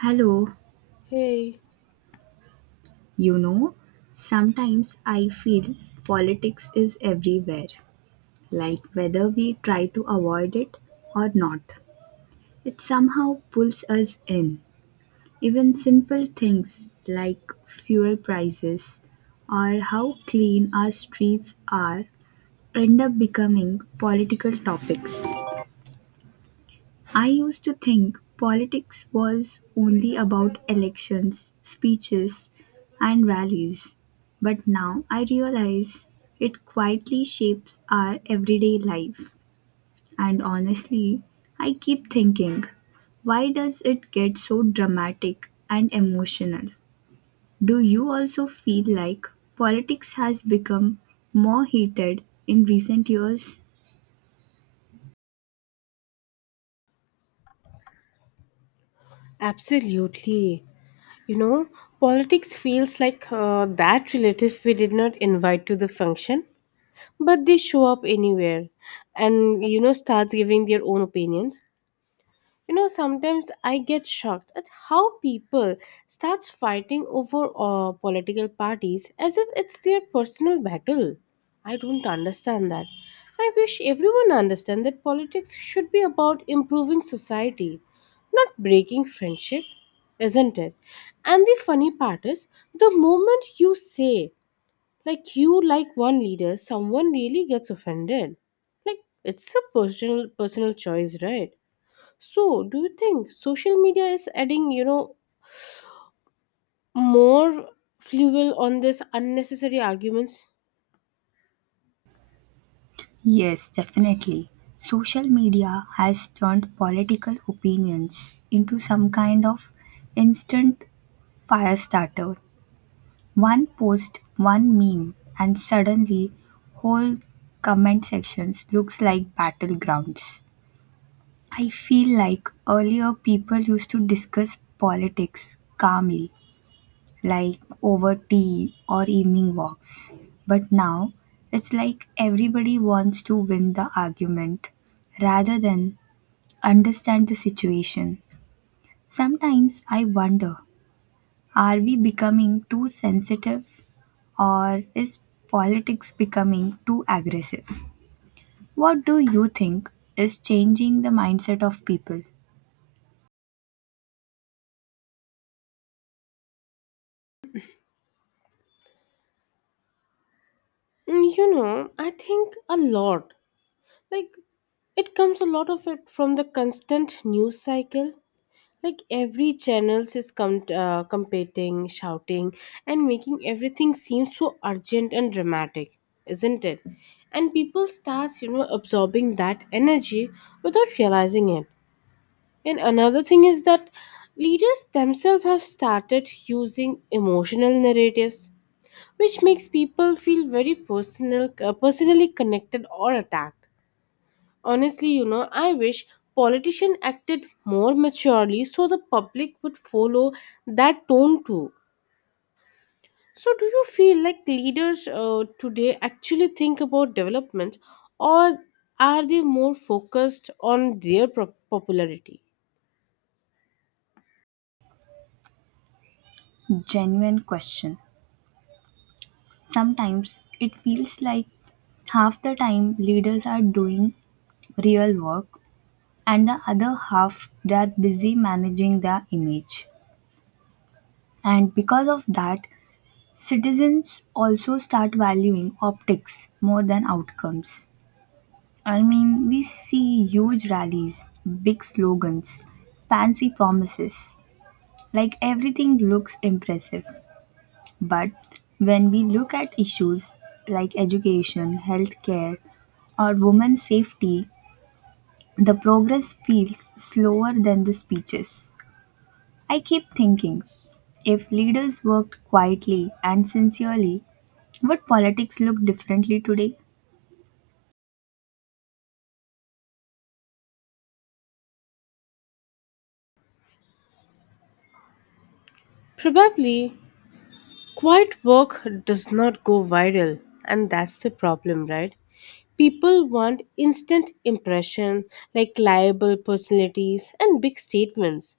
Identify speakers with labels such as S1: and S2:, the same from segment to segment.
S1: Hello,
S2: Hey,
S1: you know, sometimes I feel politics is everywhere, like whether we try to avoid it or not. It somehow pulls us in. Even simple things like fuel prices or how clean our streets are end up becoming political topics. I used to think politics was only about elections, speeches, and rallies, but now I realize it quietly shapes our everyday life. And honestly, I keep thinking, why does it get so dramatic and emotional? Do you also feel like politics has become more heated in recent years?
S2: absolutely. You know, politics feels like that relative we did not invite to the function, but they show up anywhere and, you know, starts giving their own opinions. You know, sometimes I get shocked at how people start fighting over political parties as if it's their personal battle. I don't understand that. I wish everyone understand that politics should be about improving society, not breaking friendship, isn't it? And the funny part is, the moment you say like you like one leader, someone really gets offended. Like it's a personal choice, right? So, do you think social media is adding, you know, more fuel on this unnecessary arguments?
S1: Yes, definitely. Social media has turned political opinions into some kind of instant fire starter. One post, one meme, and suddenly whole comment sections looks like battlegrounds. I feel like earlier people used to discuss politics calmly, like over tea or evening walks. But now it's like everybody wants to win the argument rather than understand the situation. Sometimes I wonder, are we becoming too sensitive, or is politics becoming too aggressive? What do you think is changing the mindset of people?
S2: You know, I think a lot. Like, it comes a lot of it from the constant news cycle. Like, every channels is competing, shouting, and making everything seem so urgent and dramatic, isn't it? And people starts, you know, absorbing that energy without realizing it. And another thing is that leaders themselves have started using emotional narratives, which makes people feel very personally connected or attacked. Honestly, you know, I wish politicians acted more maturely so the public would follow that tone too. So, do you feel like leaders today actually think about development, or are they more focused on their popularity?
S1: Genuine question. Sometimes it feels like half the time leaders are doing real work and the other half they are busy managing their image. And because of that, citizens also start valuing optics more than outcomes. I mean, we see huge rallies, big slogans, fancy promises, like everything looks impressive. But when we look at issues like education, healthcare, or women's safety, the progress feels slower than the speeches. I keep thinking, if leaders worked quietly and sincerely, would politics look differently today?
S2: Probably quiet work does not go viral, and that's the problem, right? People want instant impression, like liable personalities and big statements.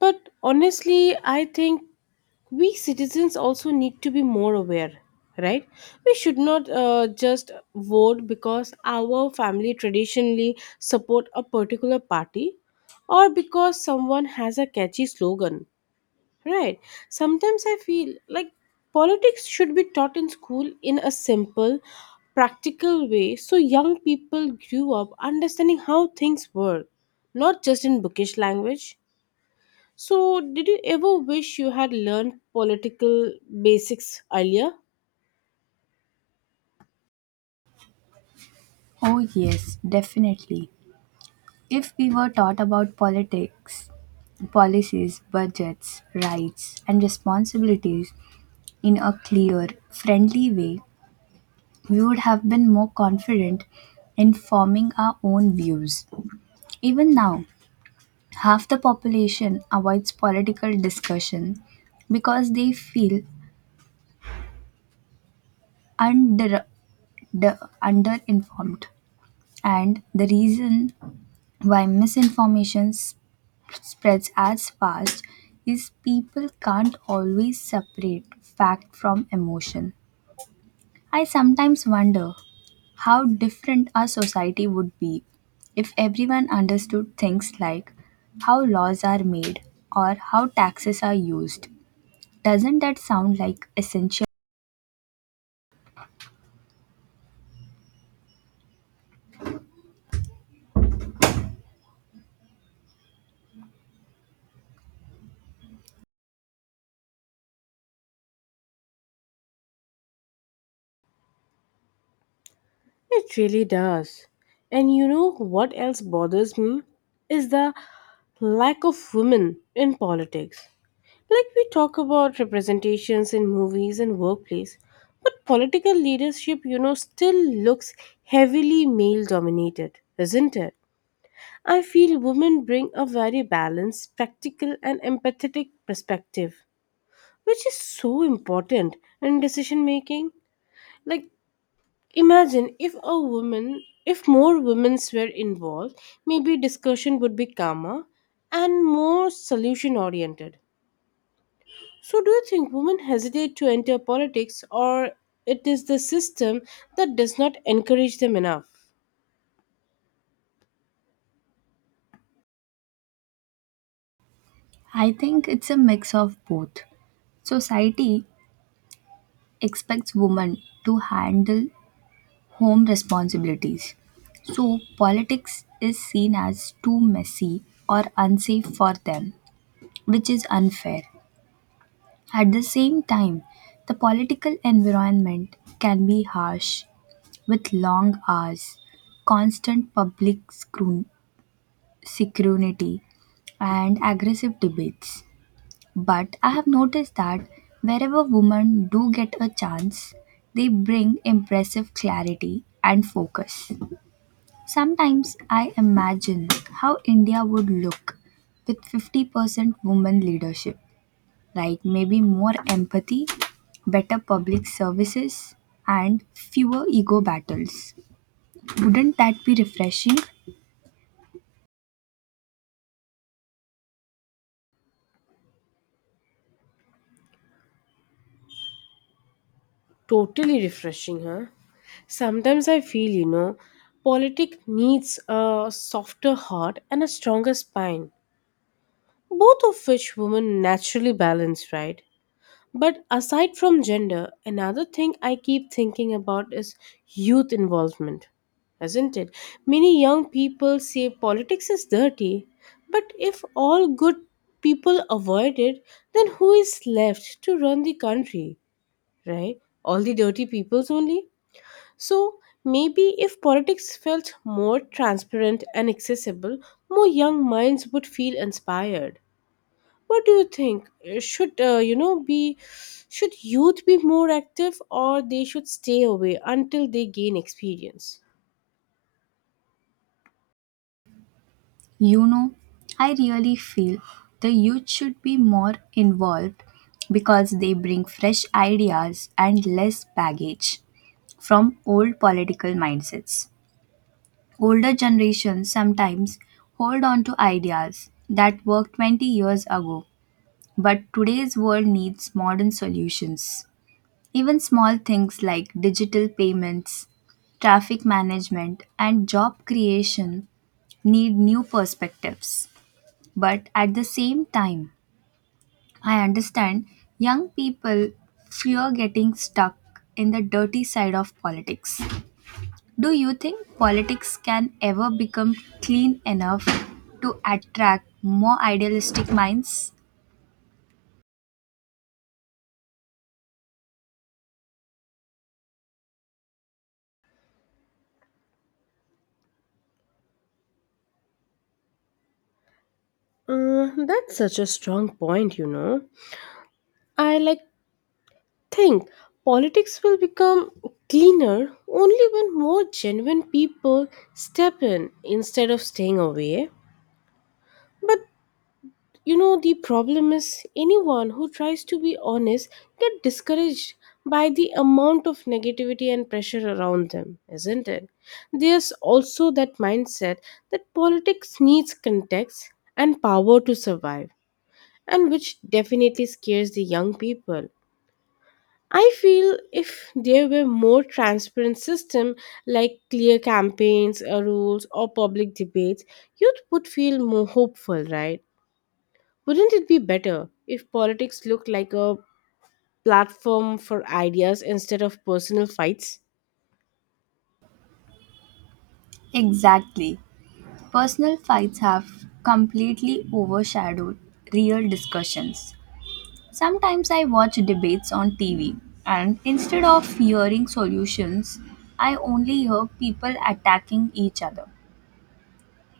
S2: But honestly, I think we citizens also need to be more aware, right? We should not just vote because our family traditionally support a particular party or because someone has a catchy slogan. Right. Sometimes I feel like politics should be taught in school in a simple, practical way so young people grew up understanding how things work, not just in bookish language. So, did you ever wish you had learned political basics earlier?
S1: Oh, yes, definitely. If we were taught about politics, policies, budgets, rights, and responsibilities in a clear, friendly way, we would have been more confident in forming our own views. Even now, half the population avoids political discussion because they feel under, de- underinformed. And the reason why misinformation spreads as fast is people can't always separate fact from emotion. I sometimes wonder how different our society would be if everyone understood things like how laws are made or how taxes are used. Doesn't that sound like essential?
S2: It really does. And you know what else bothers me is the lack of women in politics. Like we talk about representations in movies and workplace, but political leadership, you know, still looks heavily male dominated, isn't it? I feel women bring a very balanced, practical, and empathetic perspective, which is so important in decision making. Like, imagine if a woman, if more women were involved, maybe discussion would be calmer and more solution oriented. So, do you think women hesitate to enter politics, or it is the system that does not encourage them enough?
S1: I think it's a mix of both. Society expects women to handle home responsibilities. So, politics is seen as too messy or unsafe for them, which is unfair. At the same time, the political environment can be harsh, with long hours, constant public scrutiny, and aggressive debates. But I have noticed that wherever women do get a chance, they bring impressive clarity and focus. Sometimes I imagine how India would look with 50% women leadership, like maybe more empathy, better public services, and fewer ego battles. Wouldn't that be refreshing?
S2: Totally refreshing, huh? Sometimes I feel, you know, politics needs a softer heart and a stronger spine, both of which women naturally balance, right? But aside from gender, another thing I keep thinking about is youth involvement, isn't it? Many young people say politics is dirty, but if all good people avoid it, then who is left to run the country, right? All the dirty peoples only? So maybe if politics felt more transparent and accessible, more young minds would feel inspired. What do you think? Should you know be should youth be more active or they should stay away until they gain experience?
S1: You know, I really feel the youth should be more involved because they bring fresh ideas and less baggage from old political mindsets. Older generations sometimes hold on to ideas that worked 20 years ago, but today's world needs modern solutions. Even small things like digital payments, traffic management, and job creation need new perspectives. But at the same time, I understand young people fear getting stuck in the dirty side of politics. Do you think politics can ever become clean enough to attract more idealistic minds?
S2: That's such a strong point, you know. I like think politics will become cleaner only when more genuine people step in instead of staying away. But you know, the problem is anyone who tries to be honest get discouraged by the amount of negativity and pressure around them, isn't it? There's also that mindset that politics needs context and power to survive, and which definitely scares the young people. I feel if there were more transparent system like clear campaigns, rules or public debates, youth would feel more hopeful, right? Wouldn't it be better if politics looked like a platform for ideas instead of personal fights
S1: Exactly. Personal fights have completely overshadowed real discussions. Sometimes I watch debates on TV, and instead of hearing solutions, I only hear people attacking each other.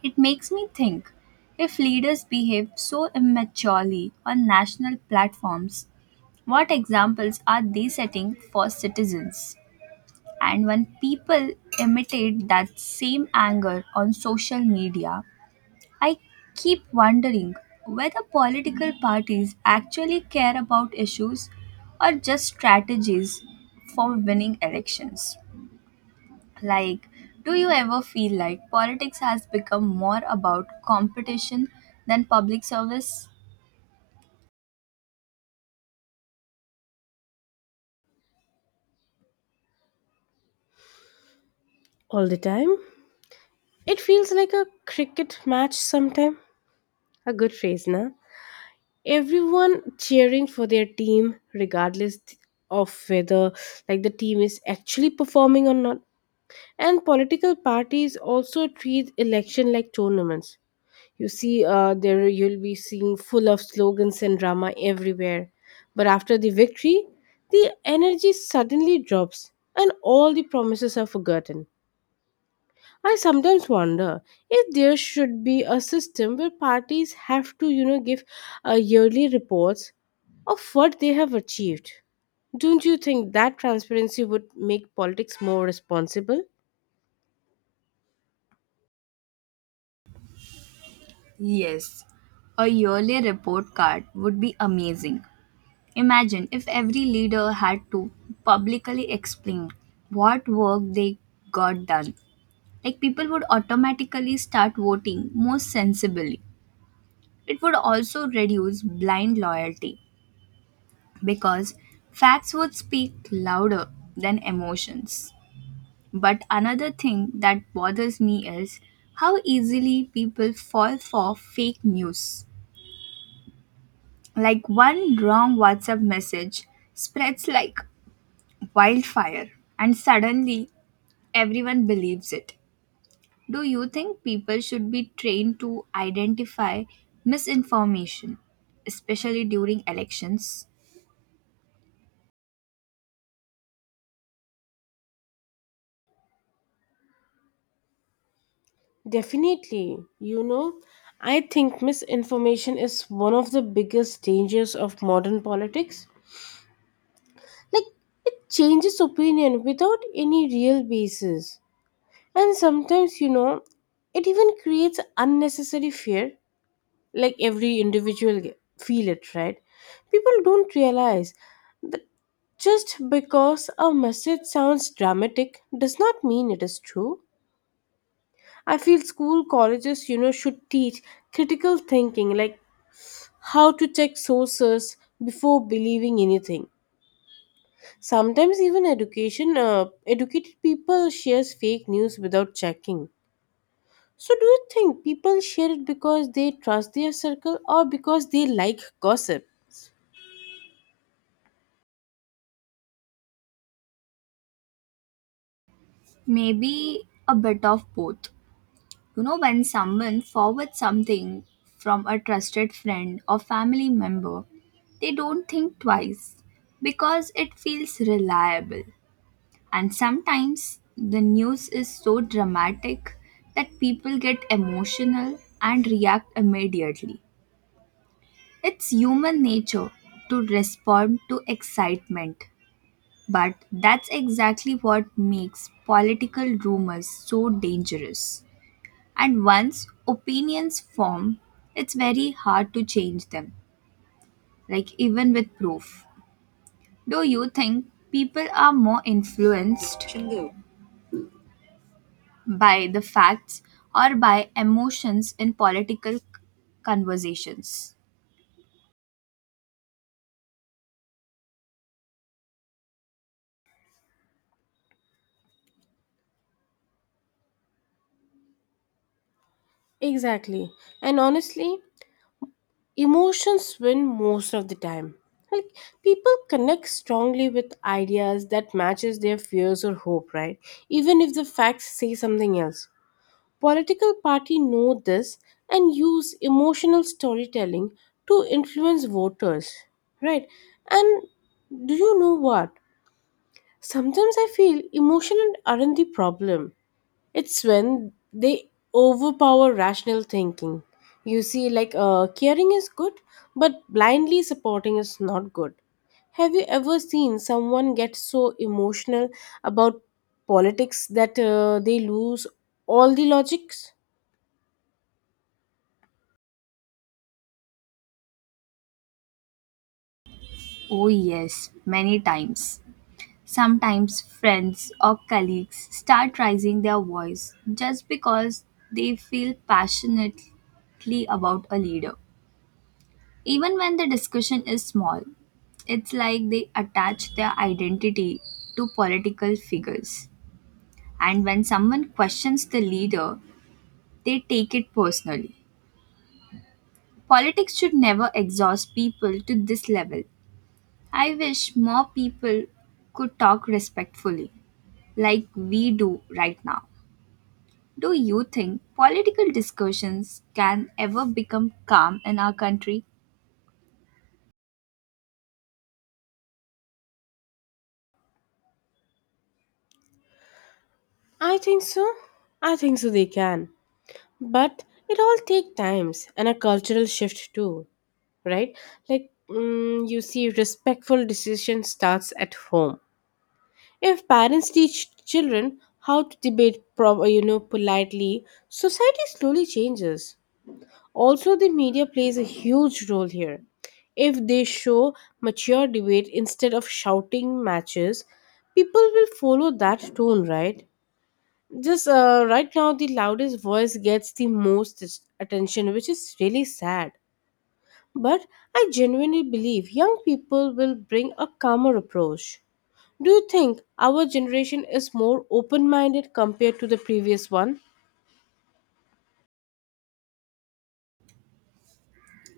S1: It makes me think, if leaders behave so immaturely on national platforms, what examples are they setting for citizens? And when people imitate that same anger on social media, I keep wondering whether political parties actually care about issues or just strategies for winning elections. Like, do you ever feel like politics has become more about competition than public service?
S2: all the time? It feels like a cricket match sometime. A good phrase, na? Everyone cheering for their team, regardless of whether like the team is actually performing or not. And political parties also treat election like tournaments. You see, there you'll be seeing full of slogans and drama everywhere, but after the victory the energy suddenly drops and all the promises are forgotten. I sometimes wonder if there should be a system where parties have to, you know, give yearly reports of what they have achieved. Don't you think that transparency would make politics more responsible?
S1: Yes, a yearly report card would be amazing. Imagine if every leader had to publicly explain what work they got done, like people would automatically start voting more sensibly. It would also reduce blind loyalty because facts would speak louder than emotions. But another thing that bothers me is how easily people fall for fake news. Like, one wrong WhatsApp message spreads like wildfire, and suddenly everyone believes it. Do you think people should be trained to identify misinformation, especially during elections?
S2: Definitely. You know, I think misinformation is one of the biggest dangers of modern politics. Like, it changes opinion without any real basis. And sometimes, you know, it even creates unnecessary fear. Like, every feel it, right? People don't realize that just because a message sounds dramatic does not mean it is true. I feel school colleges, you know, should teach critical thinking, like how to check sources before believing anything. Sometimes even education educated people shares fake news without checking. So do you think people share it because they trust their circle or because they like gossip?
S1: Maybe a bit of both. You know, when someone forwards something from a trusted friend or family member, they don't think twice because it feels reliable. And sometimes the news is so dramatic that people get emotional and react immediately. It's human nature to respond to excitement, but that's exactly what makes political rumors so dangerous. And once opinions form, it's very hard to change them, like even with proof. Do you think people are more influenced by the facts or by emotions in political conversations?
S2: Exactly. And honestly, emotions win most of the time. Like people connect strongly with ideas that matches their fears or hope, right? Even if the facts say something else. Political parties know this and use emotional storytelling to influence voters, right? And do you know what? Sometimes I feel emotions aren't the problem. It's when they overpower rational thinking. You see, like caring is good, but blindly supporting is not good. Have you ever seen someone get so emotional about politics that they lose all the logics?
S1: Oh, yes, many times. Sometimes friends or colleagues start raising their voice just because they feel passionately about a leader. Even when the discussion is small, it's like they attach their identity to political figures. And when someone questions the leader, they take it personally. Politics should never exhaust people to this level. I wish more people could talk respectfully, like we do right now. Do you think political discussions can ever become calm in our country?
S2: I think so. I think so they can. But it all take times and a cultural shift too, right? Like you see respectful decision starts at home. If parents teach children how to you know, politely, society slowly changes. Also the media plays a huge role here. If they show mature debate instead of shouting matches, people will follow that tone, right? Just right now, the loudest voice gets the most attention, which is really sad. But I genuinely believe young people will bring a calmer approach. Do you think our generation is more open minded compared to the previous one?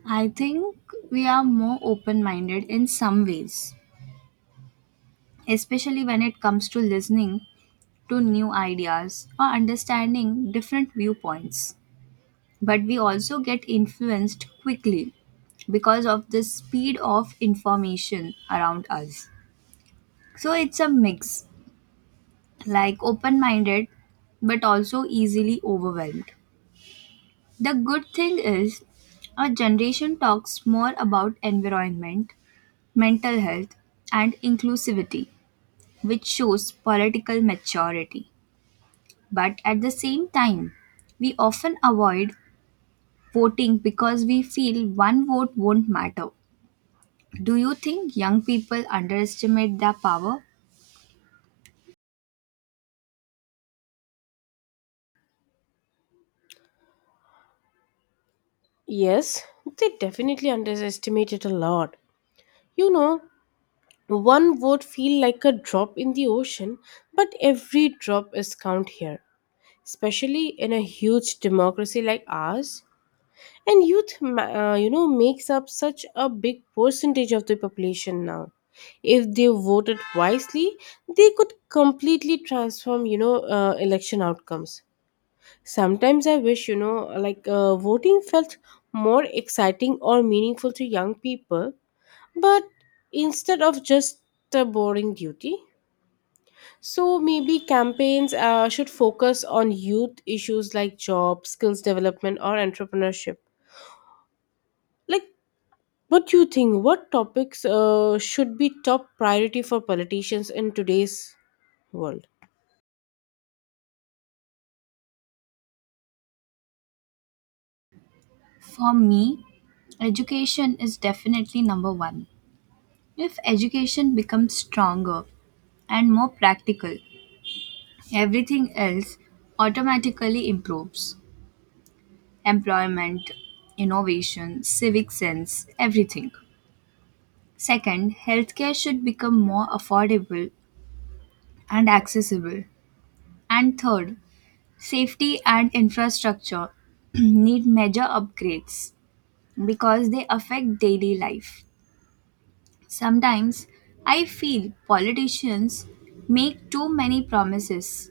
S1: I think we are more open minded in some ways, especially when it comes to listening to new ideas or understanding different viewpoints. But we also get influenced quickly because of the speed of information around us. So it's a mix, like open minded but also easily overwhelmed. The good thing is, our generation talks more about environment, mental health, and inclusivity, which shows political maturity. But at the same time, we often avoid voting because we feel one vote won't matter. Do you think young people underestimate their power?
S2: Yes, they definitely underestimate it a lot. You know, one would feel like a drop in the ocean, but every drop is count here, especially in a huge democracy like ours. And you know, makes up such a big percentage of the population now. If they voted wisely, they could completely transform, you know, election outcomes. Sometimes I wish, you know, like voting felt more exciting or meaningful to young people, but instead of just a boring duty. So maybe campaigns should focus on youth issues like job skills development or entrepreneurship. Like, what do you think? What topics should be top priority for politicians in today's world?
S1: For me, education is definitely number one. If education becomes stronger, and more practical. Everything else automatically improves: employment, innovation, civic sense, everything. Second, healthcare should become more affordable and accessible. And third, safety and infrastructure need major upgrades because they affect daily life. Sometimes I feel politicians make too many promises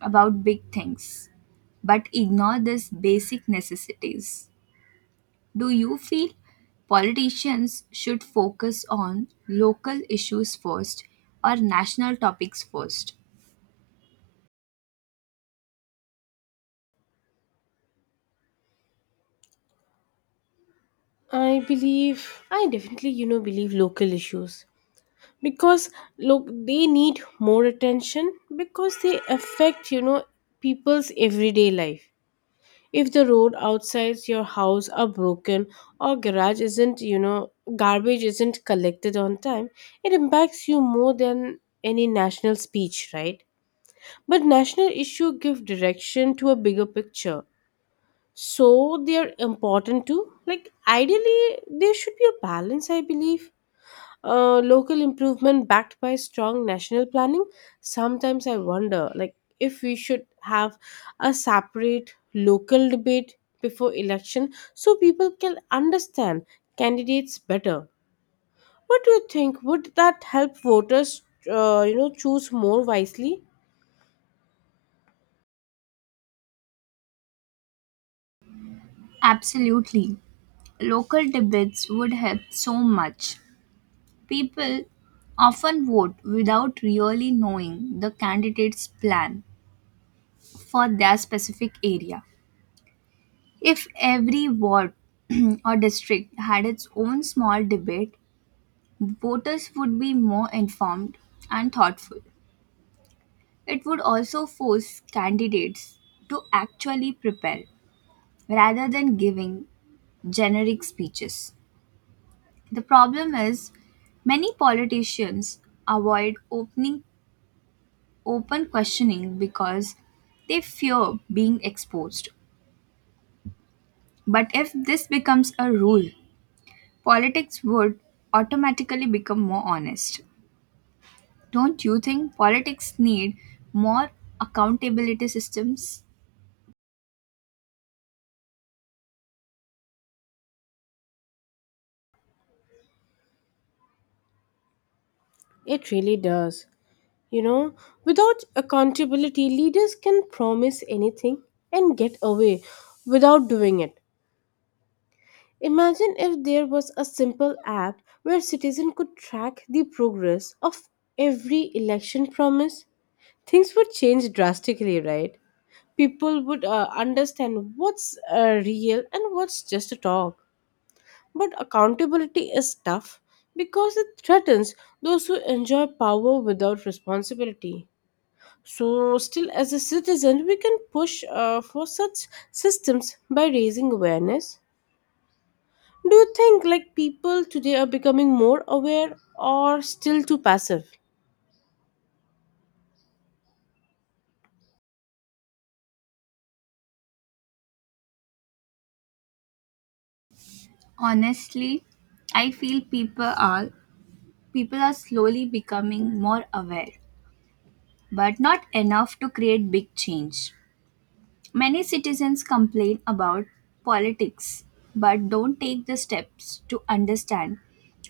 S1: about big things but ignore these basic necessities. Do you feel politicians should focus on local issues first or national topics first?
S2: I believe, I definitely, you know, believe local issues because look, they need more attention because they affect, you know, people's everyday life. If the road outside your house are broken or garage isn't, you know, garbage isn't collected on time, it impacts you more than any national speech, right? But national issue give direction to a bigger picture. So they are important too. Like ideally there should be a balance, I believe. Local improvement backed by strong national planning. Sometimes I wonder like if we should have a separate local debate before election so people can understand candidates better. What do you think? Would that help voters choose more wisely?
S1: Absolutely. Local debates would help so much. People often vote without really knowing the candidate's plan for their specific area. If every ward or district had its own small debate, voters would be more informed and thoughtful. It would also force candidates to actually prepare rather than giving generic speeches. The problem is, many politicians avoid open questioning because they fear being exposed. But if this becomes a rule, politics would automatically become more honest. Don't you think politics need more accountability systems?
S2: It really does. You know, without accountability, leaders can promise anything and get away without doing it. Imagine if there was a simple app where citizens could track the progress of every election promise. Things would change drastically, right? People would understand what's real and what's just a talk. But accountability is tough because it threatens those who enjoy power without responsibility. So, still as a citizen, we can push for such systems by raising awareness. Do you think like people today are becoming more aware or still too passive?
S1: Honestly, I feel people are slowly becoming more aware, but not enough to create big change. Many citizens complain about politics, but don't take the steps to understand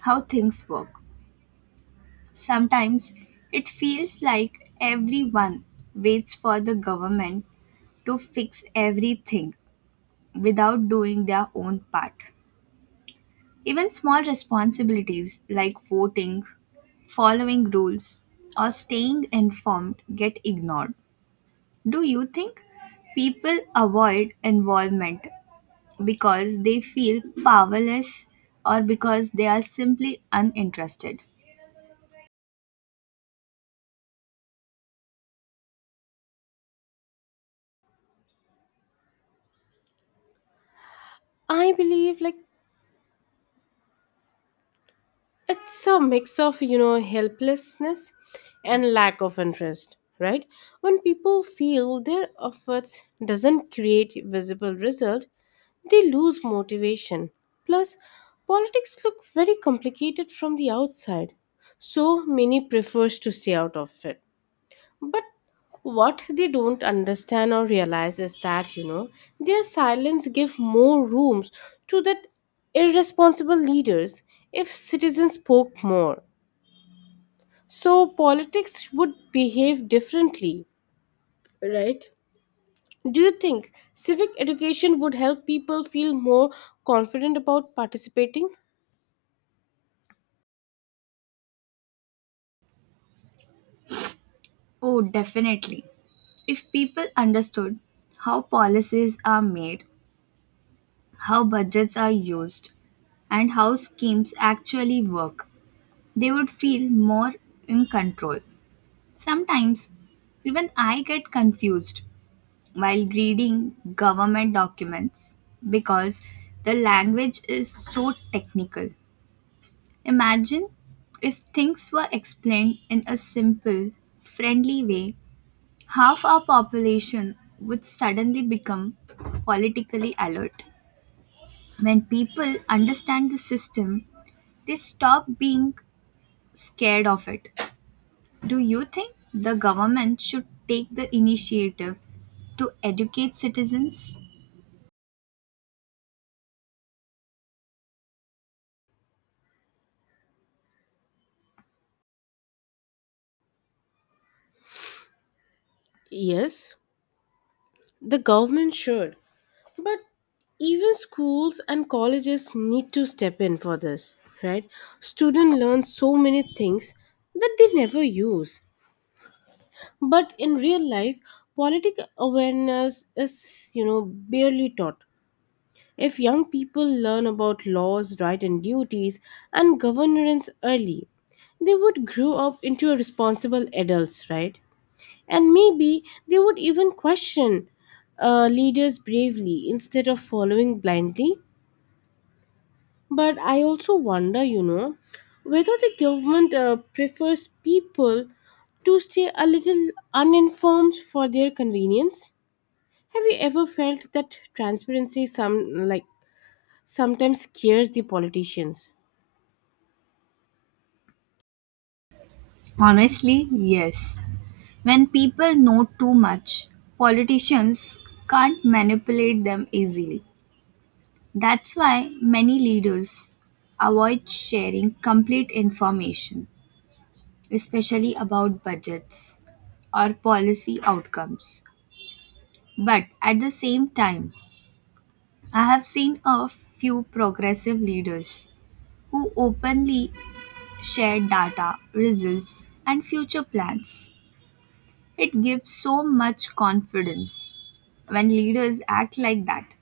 S1: how things work. Sometimes it feels like everyone waits for the government to fix everything without doing their own part. Even small responsibilities like voting, following rules, or staying informed get ignored. Do you think people avoid involvement because they feel powerless or because they are simply uninterested?
S2: I believe like it's a mix of, you know, helplessness and lack of interest, right? When people feel their efforts doesn't create visible result, they lose motivation. Plus, politics look very complicated from the outside, so many prefers to stay out of it. But what they don't understand or realize is that, you know, their silence give more rooms to that irresponsible leaders if citizens spoke more. So politics would behave differently, right? Do you think civic education would help people feel more confident about participating?
S1: Oh, definitely. If people understood how policies are made, how budgets are used, and how schemes actually work, they would feel more in control. Sometimes even I get confused while reading government documents because the language is so technical. Imagine if things were explained in a simple, friendly way, half our population would suddenly become politically alert. When people understand the system, they stop being scared of it. Do you think the government should take the initiative to educate citizens?
S2: Yes, the government should. But even schools and colleges need to step in for this, right? Students learn so many things that they never use. But in real life, political awareness is, you know, barely taught. If young people learn about laws, rights, and duties and governance early, they would grow up into responsible adults, right? And maybe they would even question leaders bravely instead of following blindly. But I also wonder, you know, whether the government prefers people to stay a little uninformed for their convenience. Have you ever felt that transparency sometimes scares the politicians?
S1: Honestly, yes. When people know too much, politicians can't manipulate them easily. That's why many leaders avoid sharing complete information, especially about budgets or policy outcomes. But at the same time, I have seen a few progressive leaders who openly shared data, results, and future plans. It gives so much confidence when leaders act like that.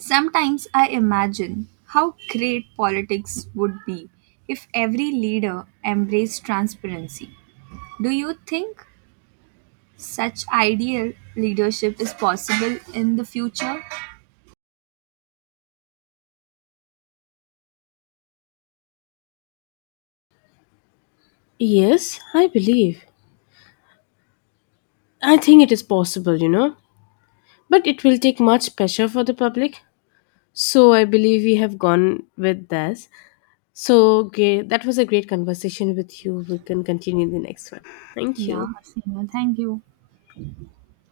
S1: Sometimes I imagine how great politics would be if every leader embraced transparency. Do you think such ideal leadership is possible in the future?
S2: Yes, I believe. I think it is possible, you know, but it will take much pressure for the public. So I believe we have gone with this. So great. That was a great conversation with you. We can continue the next one. Thank
S1: Yeah,
S2: you.
S1: Seema, thank you.